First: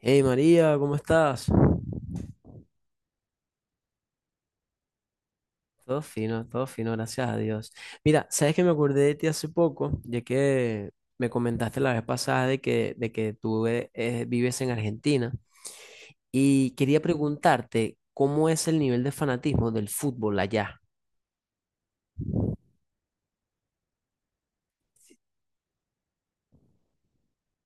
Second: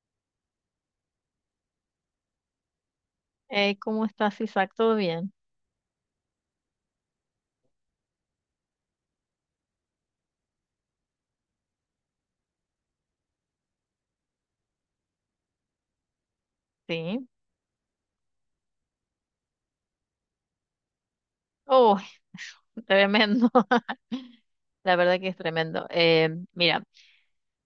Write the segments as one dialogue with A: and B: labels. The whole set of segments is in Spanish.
A: Hey María, ¿cómo estás?
B: ¿Cómo estás, Isaac? ¿Todo bien?
A: Todo fino, gracias a Dios. Mira, sabes que me acordé de ti hace poco, ya que me comentaste la vez pasada de que tú vives en Argentina y quería
B: Sí.
A: preguntarte cómo es el nivel de fanatismo del fútbol allá.
B: Oh, tremendo. La verdad que es tremendo. Mira,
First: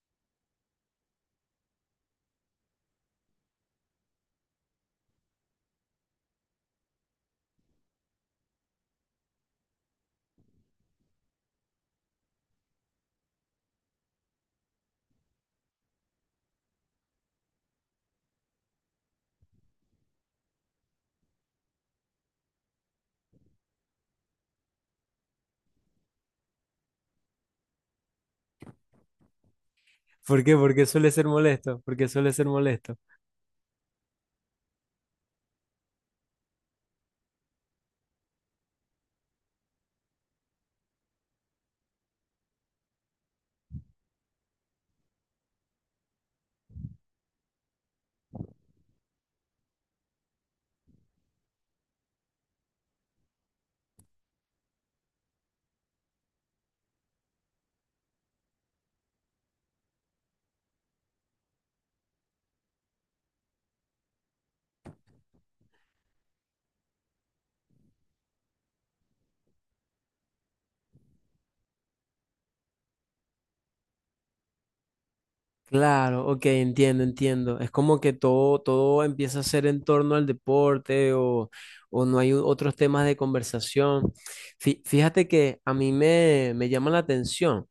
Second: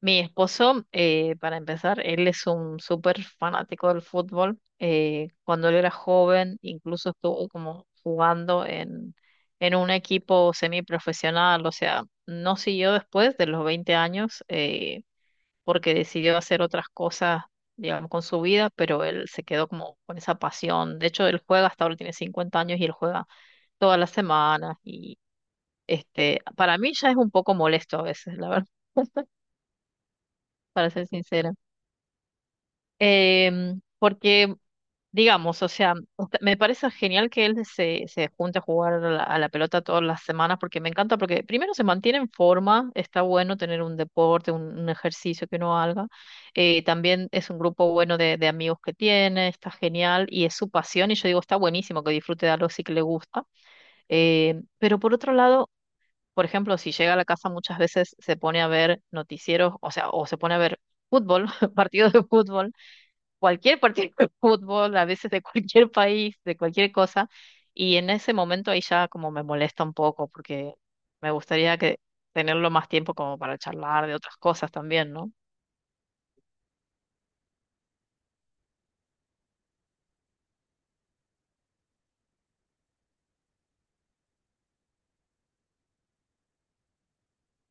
B: mi esposo, para empezar, él es un súper fanático del fútbol. Cuando él era joven, incluso estuvo como jugando en un equipo semiprofesional. O sea, no siguió después de los 20 años. Porque decidió hacer otras cosas, digamos, con su vida, pero él se quedó como con esa pasión. De hecho, él juega, hasta ahora tiene 50 años y él juega todas las semanas y este, para mí ya es un poco molesto a veces, la verdad,
A: ¿Por qué? Porque
B: para ser
A: suele ser
B: sincera.
A: molesto, porque suele ser molesto.
B: Porque, digamos, o sea, me parece genial que él se junte a jugar a a la pelota todas las semanas, porque me encanta, porque primero se mantiene en forma, está bueno tener un deporte, un ejercicio que uno haga, también es un grupo bueno de amigos que tiene, está genial y es su pasión, y yo digo, está buenísimo que disfrute de algo sí que le gusta, pero por otro lado, por ejemplo, si llega a la casa muchas veces se pone a ver noticieros, o sea, o se pone a ver fútbol, partidos de fútbol cualquier partido de fútbol, a veces de cualquier país, de cualquier cosa, y en ese momento ahí ya como me molesta un poco, porque me gustaría que tenerlo más tiempo como para charlar de otras cosas también, ¿no?
A: Claro, ok, entiendo, entiendo. Es como que todo, todo empieza a ser en torno al deporte o no hay u- otros temas de conversación. Fíjate que a mí me llama la atención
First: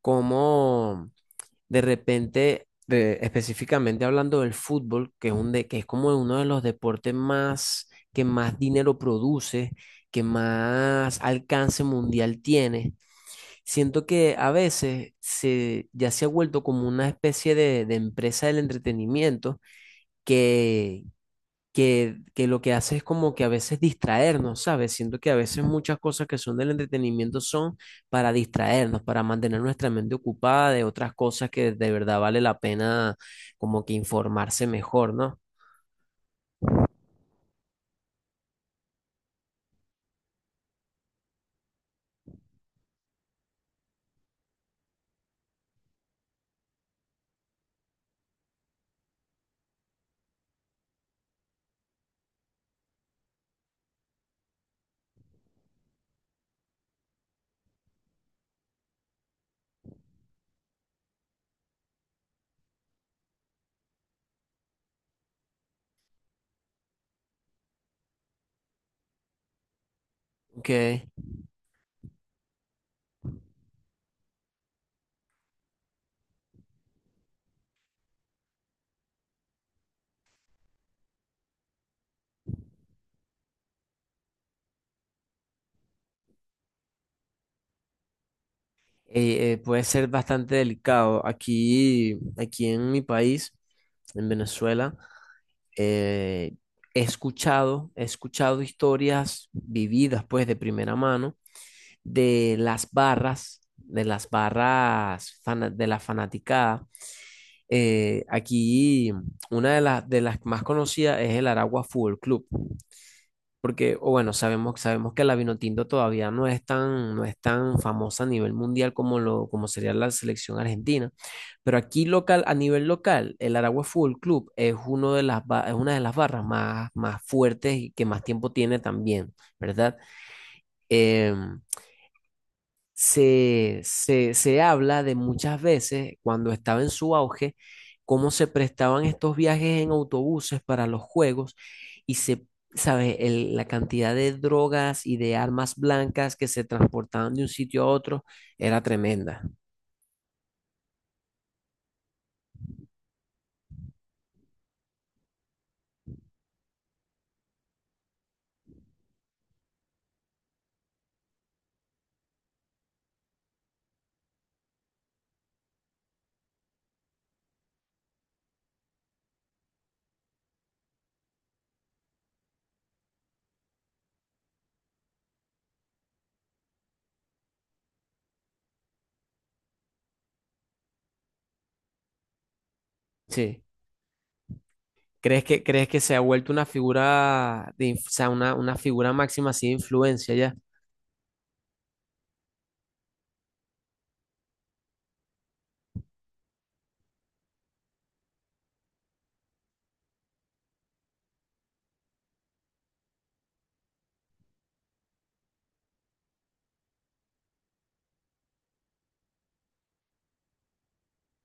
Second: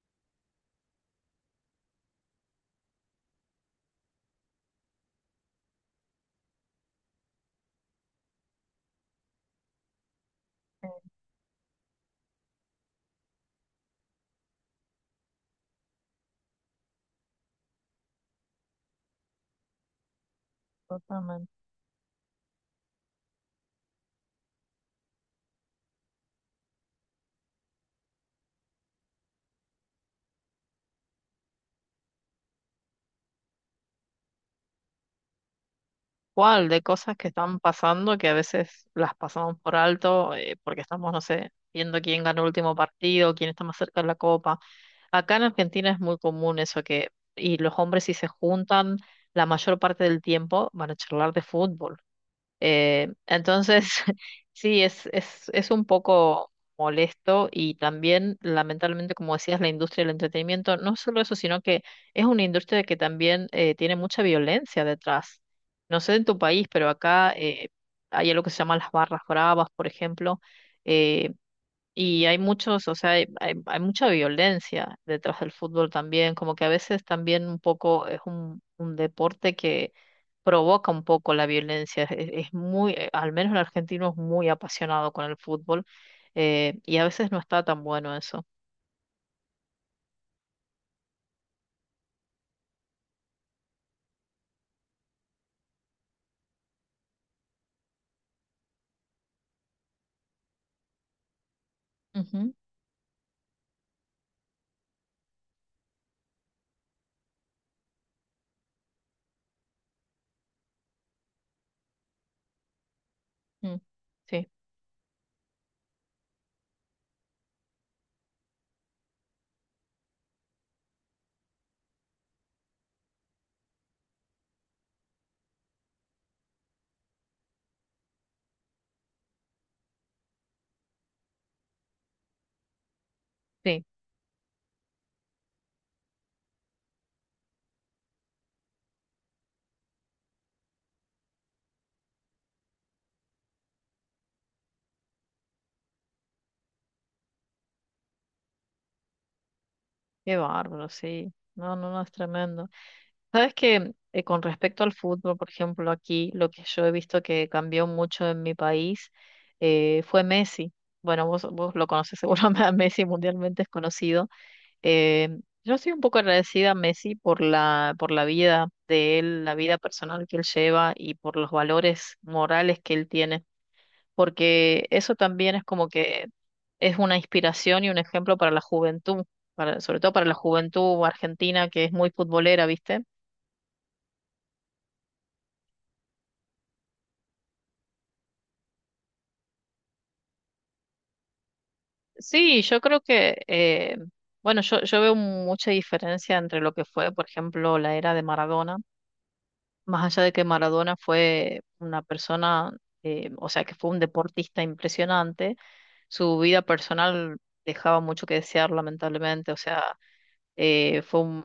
A: cómo de repente, específicamente hablando del fútbol, que es que es como uno de los deportes más que más dinero produce, que más alcance mundial tiene. Siento que a veces ya se ha vuelto como una especie de empresa del entretenimiento que,
B: Totalmente.
A: que lo que hace es como que a veces distraernos, ¿sabes? Siento que a veces muchas cosas que son del entretenimiento son para distraernos, para mantener nuestra mente ocupada de otras cosas que de verdad vale la pena como que informarse mejor, ¿no?
B: ¿Cuál de cosas que están pasando que a veces las pasamos por alto porque estamos, no sé, viendo quién ganó el último partido, quién está más cerca de la copa? Acá en Argentina es muy común eso y los hombres si se juntan la mayor parte del tiempo van a charlar de fútbol. Entonces, sí, es un poco molesto y también, lamentablemente, como decías, la industria del entretenimiento, no solo eso, sino que es una industria que también tiene mucha violencia detrás. No sé en tu país, pero acá hay algo que se llama las barras bravas, por ejemplo,
A: Que
B: eh, y hay muchos, o sea, hay mucha violencia detrás del fútbol también, como que a veces también un poco es un deporte que provoca un poco la violencia. Es muy, al menos el argentino es muy apasionado con el fútbol, y a veces no está tan bueno eso.
A: puede ser bastante delicado. Aquí, aquí en mi país, en Venezuela, eh, he escuchado historias vividas, pues, de primera mano,
B: Ujú,
A: de las barras, de la fanaticada. Aquí una de las más conocidas es el Aragua Fútbol Club.
B: mm,
A: Porque, o bueno,
B: sí,
A: sabemos, sabemos que la Vinotinto todavía no es tan, no es tan famosa a nivel mundial como sería la selección argentina. Pero aquí local, a nivel local, el Aragua Fútbol Club es uno de es una de las barras más, más fuertes y que más tiempo tiene también, ¿verdad? Em,
B: sí,
A: se habla de muchas veces, cuando estaba en su auge, cómo se prestaban estos viajes en autobuses para los juegos y se, ¿sabes? La cantidad de drogas y de armas blancas que se transportaban de un sitio a otro era tremenda.
B: qué bárbaro, sí. No, no, no, es tremendo. Sabes que con respecto al fútbol, por ejemplo, aquí lo que yo he visto que cambió mucho en mi país fue Messi. Bueno, vos lo conoces seguramente a Messi mundialmente es conocido. Eh, yo soy un poco agradecida a Messi por por la vida de él, la vida personal que él lleva y por los valores morales que él tiene, porque eso también es como que es una inspiración y un ejemplo para la juventud, para, sobre todo para la juventud argentina que es muy futbolera, ¿viste?
A: Sí. Crees que se ha vuelto una figura, o sea, una figura máxima así de influencia ya?
B: Sí, yo creo que, bueno, yo veo mucha diferencia entre lo que fue, por ejemplo, la era de Maradona, más allá de que Maradona fue una persona, o sea, que fue un deportista impresionante, su vida personal dejaba mucho que desear, lamentablemente, o sea, eh, fue un,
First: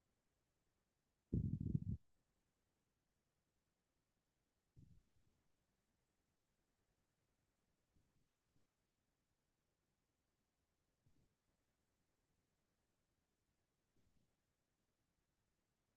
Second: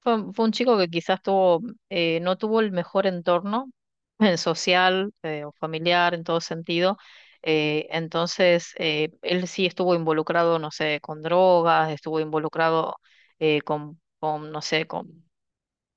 B: fue un chico que quizás tuvo, no tuvo el mejor entorno social o familiar en todo sentido. Entonces, él sí estuvo involucrado, no sé, con drogas, estuvo involucrado no sé, con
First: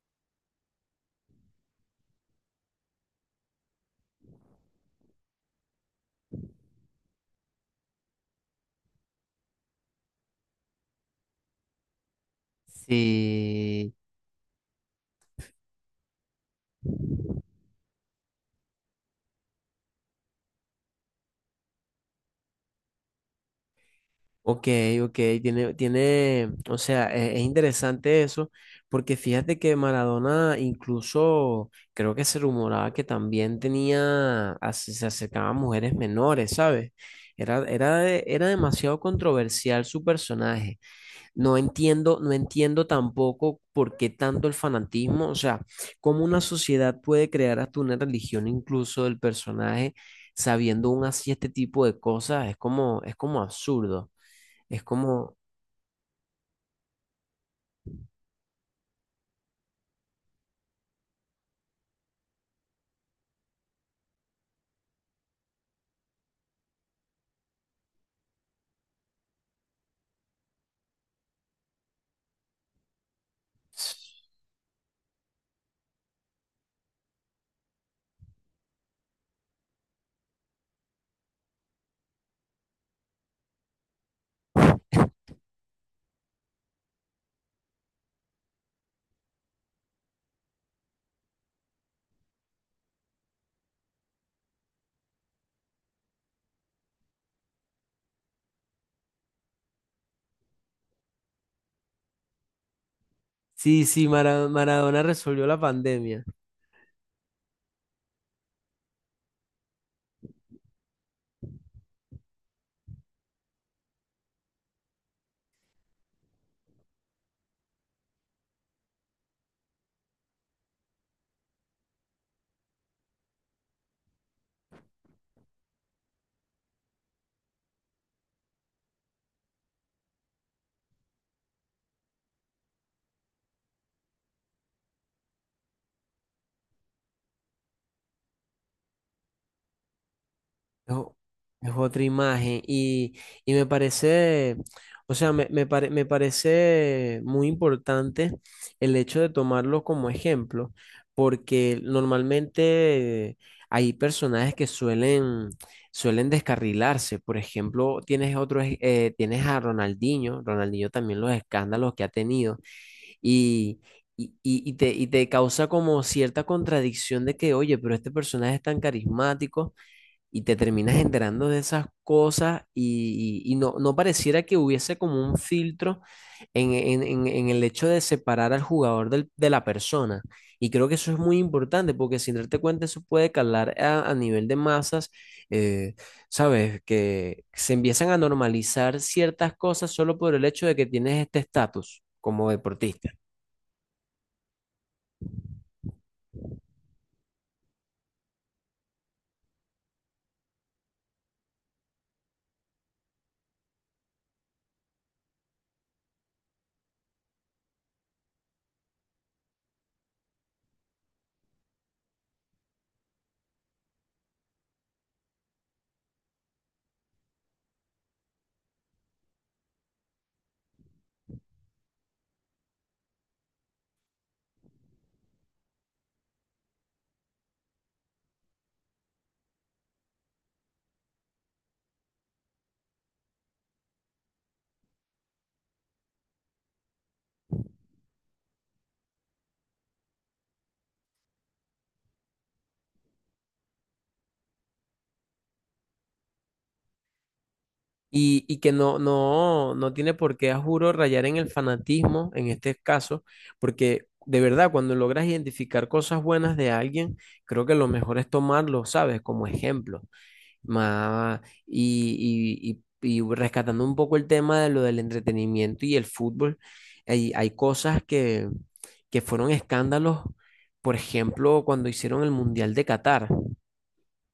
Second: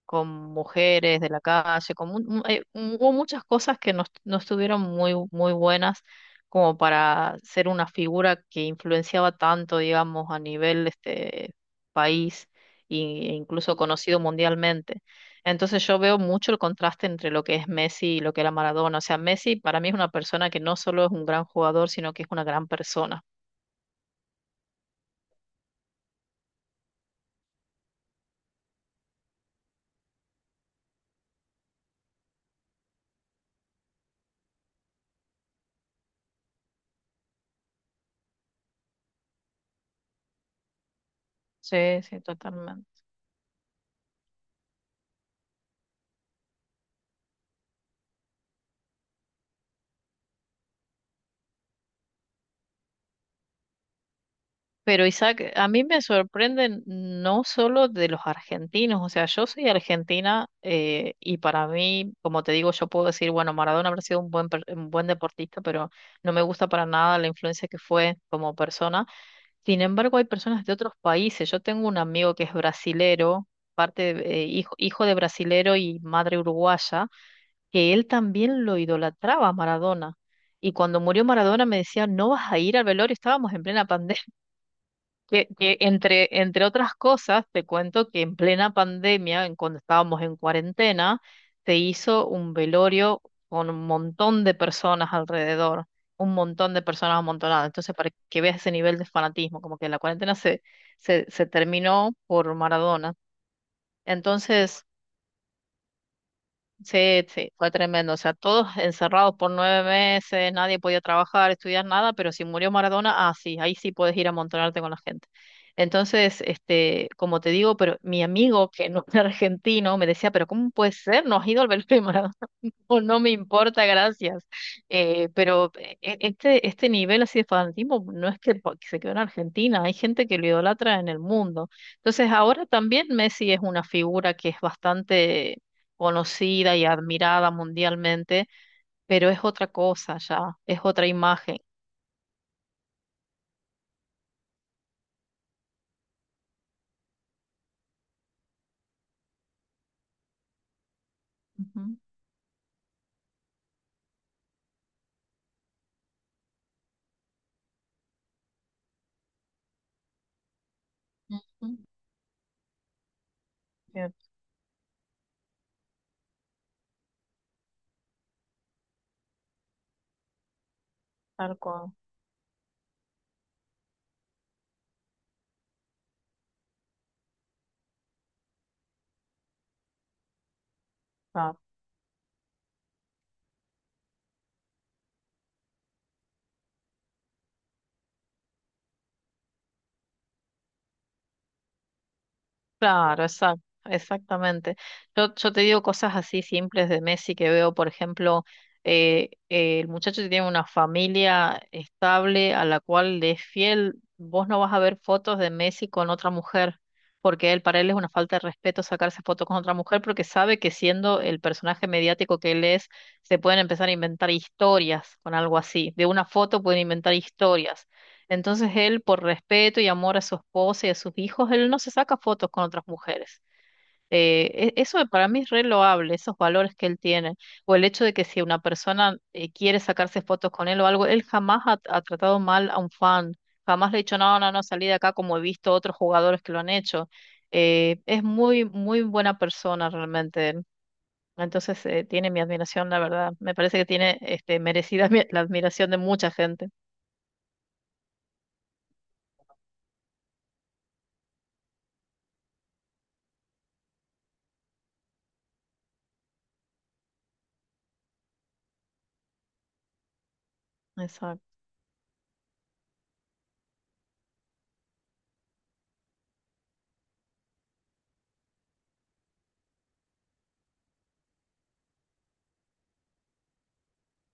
B: con mujeres de la calle. Hubo muchas cosas que no estuvieron muy, muy buenas como para ser una figura que influenciaba tanto, digamos, a nivel este país e incluso
A: Sí.
B: conocido mundialmente. Entonces yo veo mucho el contraste entre lo que es Messi y lo que era Maradona. O sea, Messi para mí es una persona que no solo es un gran jugador, sino que es una gran persona.
A: Ok, ok, tiene, tiene, o sea, es interesante eso, porque fíjate que Maradona incluso creo que se rumoraba que también se acercaba a mujeres menores, ¿sabes? Era, era, era demasiado controversial su personaje. No
B: Sí,
A: entiendo,
B: sí,
A: no entiendo
B: totalmente.
A: tampoco por qué tanto el fanatismo, o sea, cómo una sociedad puede crear hasta una religión incluso del personaje sabiendo aún así este tipo de cosas, es como absurdo. Es
B: Pero
A: como,
B: Isaac, a mí me sorprenden no solo de los argentinos, o sea, yo soy argentina y para mí, como te digo, yo puedo decir, bueno, Maradona habrá sido un un buen deportista, pero no me gusta para nada la influencia que fue como persona. Sin embargo, hay personas de otros países. Yo tengo un amigo que es brasilero, parte, hijo de brasilero y madre uruguaya, que él también lo idolatraba a Maradona. Y cuando murió Maradona me decía, no vas a ir al velorio, estábamos en plena pandemia. Que entre otras cosas, te cuento que en plena pandemia, en cuando estábamos en cuarentena, se hizo un velorio con un montón de personas alrededor, un montón de personas amontonadas. Entonces, para que veas ese nivel de fanatismo, como que la cuarentena se terminó por Maradona.
A: sí, sí,
B: Entonces,
A: Maradona resolvió la pandemia.
B: sí, sí, fue tremendo. O sea, todos encerrados por 9 meses, nadie podía trabajar, estudiar nada, pero si murió Maradona, ah, sí, ahí sí puedes ir a amontonarte con la gente. Entonces, este, como te digo, pero mi amigo que no era argentino me decía, pero ¿cómo puede ser? No has ido al velorio de Maradona o no me importa, gracias. Pero este nivel así de fanatismo no es que se quedó en Argentina, hay gente que lo idolatra en el mundo. Entonces ahora también Messi es una figura que es bastante conocida y admirada mundialmente, pero es otra cosa ya, es
A: Es,
B: otra
A: o-
B: imagen.
A: es otra imagen y me parece, o sea, me parece muy importante el hecho de tomarlo como ejemplo, porque
B: Ujú,
A: normalmente hay personajes que suelen, suelen descarrilarse. Por ejemplo, tienes otros, tienes a Ronaldinho, Ronaldinho también los
B: ujú,
A: escándalos que ha tenido. Y,
B: sí,
A: y te causa como cierta contradicción de que, oye, pero este personaje es tan carismático y te terminas enterando
B: tal
A: de esas
B: cual.
A: cosas y no, no pareciera que hubiese como un filtro en el hecho de separar al jugador de la persona. Y creo que eso es muy importante porque sin darte cuenta eso puede calar a nivel de masas, eh, ¿sabes? Que se empiezan a normalizar ciertas cosas solo por el hecho de que tienes este estatus como deportista.
B: Claro, exacto, exactamente. Yo te digo cosas así simples de Messi que veo, por ejemplo, el muchacho tiene una familia estable a la cual le es fiel. Vos no vas a ver fotos de Messi con otra mujer, porque él, para él es una falta de respeto sacarse fotos con otra mujer, porque sabe que siendo el personaje mediático que él es, se pueden empezar a inventar historias con algo así. De una foto pueden inventar historias. Entonces él, por respeto y amor a su esposa y a sus hijos, él no se saca fotos con otras mujeres. Eso para mí es re loable, esos valores que él tiene. O el hecho de que si una persona quiere sacarse fotos con él o algo, él jamás ha tratado mal a un fan. Jamás le ha dicho, no, no, no, salí de acá como he visto otros jugadores que lo han hecho. Es muy, muy buena persona realmente él. Entonces tiene mi admiración, la verdad. Me parece que tiene este, merecida la admiración de mucha gente.
A: Y que no, no, no tiene por qué, a juro, rayar en el fanatismo en este caso, porque de verdad, cuando logras identificar cosas buenas de alguien, creo que lo mejor es tomarlo, ¿sabes? Como ejemplo. Ma-
B: Exacto.
A: y, y, y rescatando un poco el tema de lo del entretenimiento y el fútbol, hay cosas que fueron escándalos, por ejemplo, cuando hicieron el Mundial de Qatar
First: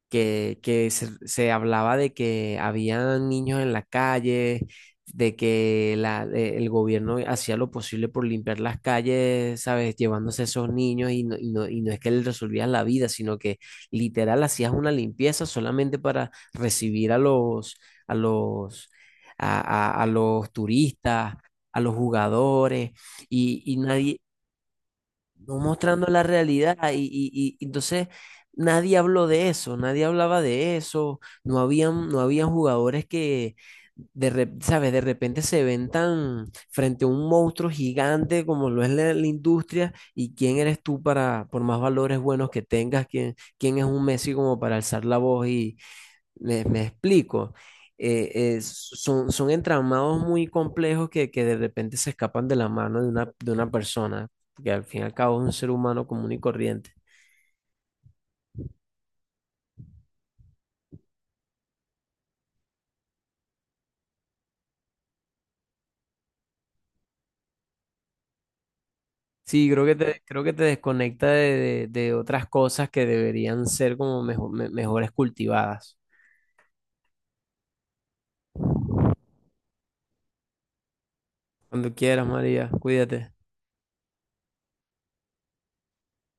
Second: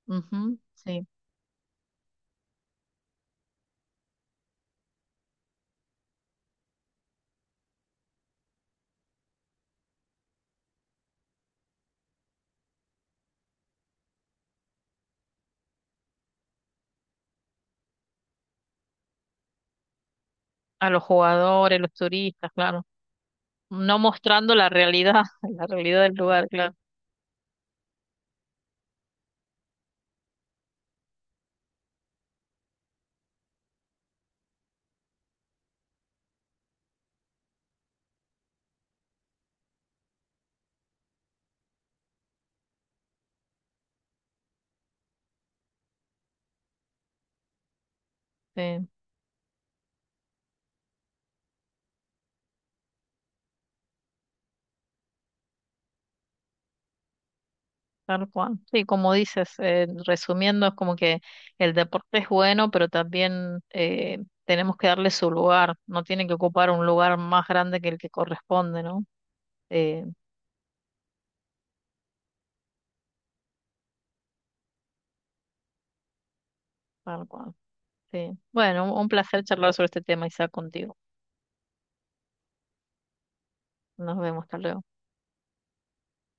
B: Ujú,
A: que
B: sí.
A: se hablaba de que había niños en la calle, de que el gobierno hacía lo posible por limpiar las calles, ¿sabes? Llevándose esos niños y no, y no, y no es que les resolvías la vida, sino que literal hacías una limpieza solamente para recibir a los, a los, a los
B: A los
A: turistas, a
B: jugadores, los
A: los
B: turistas, claro.
A: jugadores. Y
B: No
A: nadie,
B: mostrando la realidad,
A: no
B: la realidad
A: mostrando
B: del
A: la
B: lugar, claro.
A: realidad. Entonces nadie habló de eso, nadie hablaba de eso, no habían, no habían jugadores que, ¿sabes? De repente se ven tan frente a un monstruo gigante como lo es la industria y quién eres tú para, por más valores buenos que tengas, quién, quién es un Messi como para alzar la voz, me explico. Eh,
B: Sí,
A: son, son entramados muy complejos que de repente se escapan de la mano de una persona, que al fin y al cabo es un ser humano común y corriente.
B: tal cual. Sí, como dices, resumiendo, es como que el deporte es bueno, pero también tenemos que darle su lugar. No tiene que ocupar un lugar más grande que el que corresponde, ¿no?
A: Sí,
B: Eh,
A: creo que te desconecta de, de otras cosas que deberían ser como mejores cultivadas.
B: tal cual. Sí. Bueno, un placer charlar sobre este tema, Isaac, contigo.
A: Cuando quieras, María, cuídate.
B: Nos vemos, hasta luego.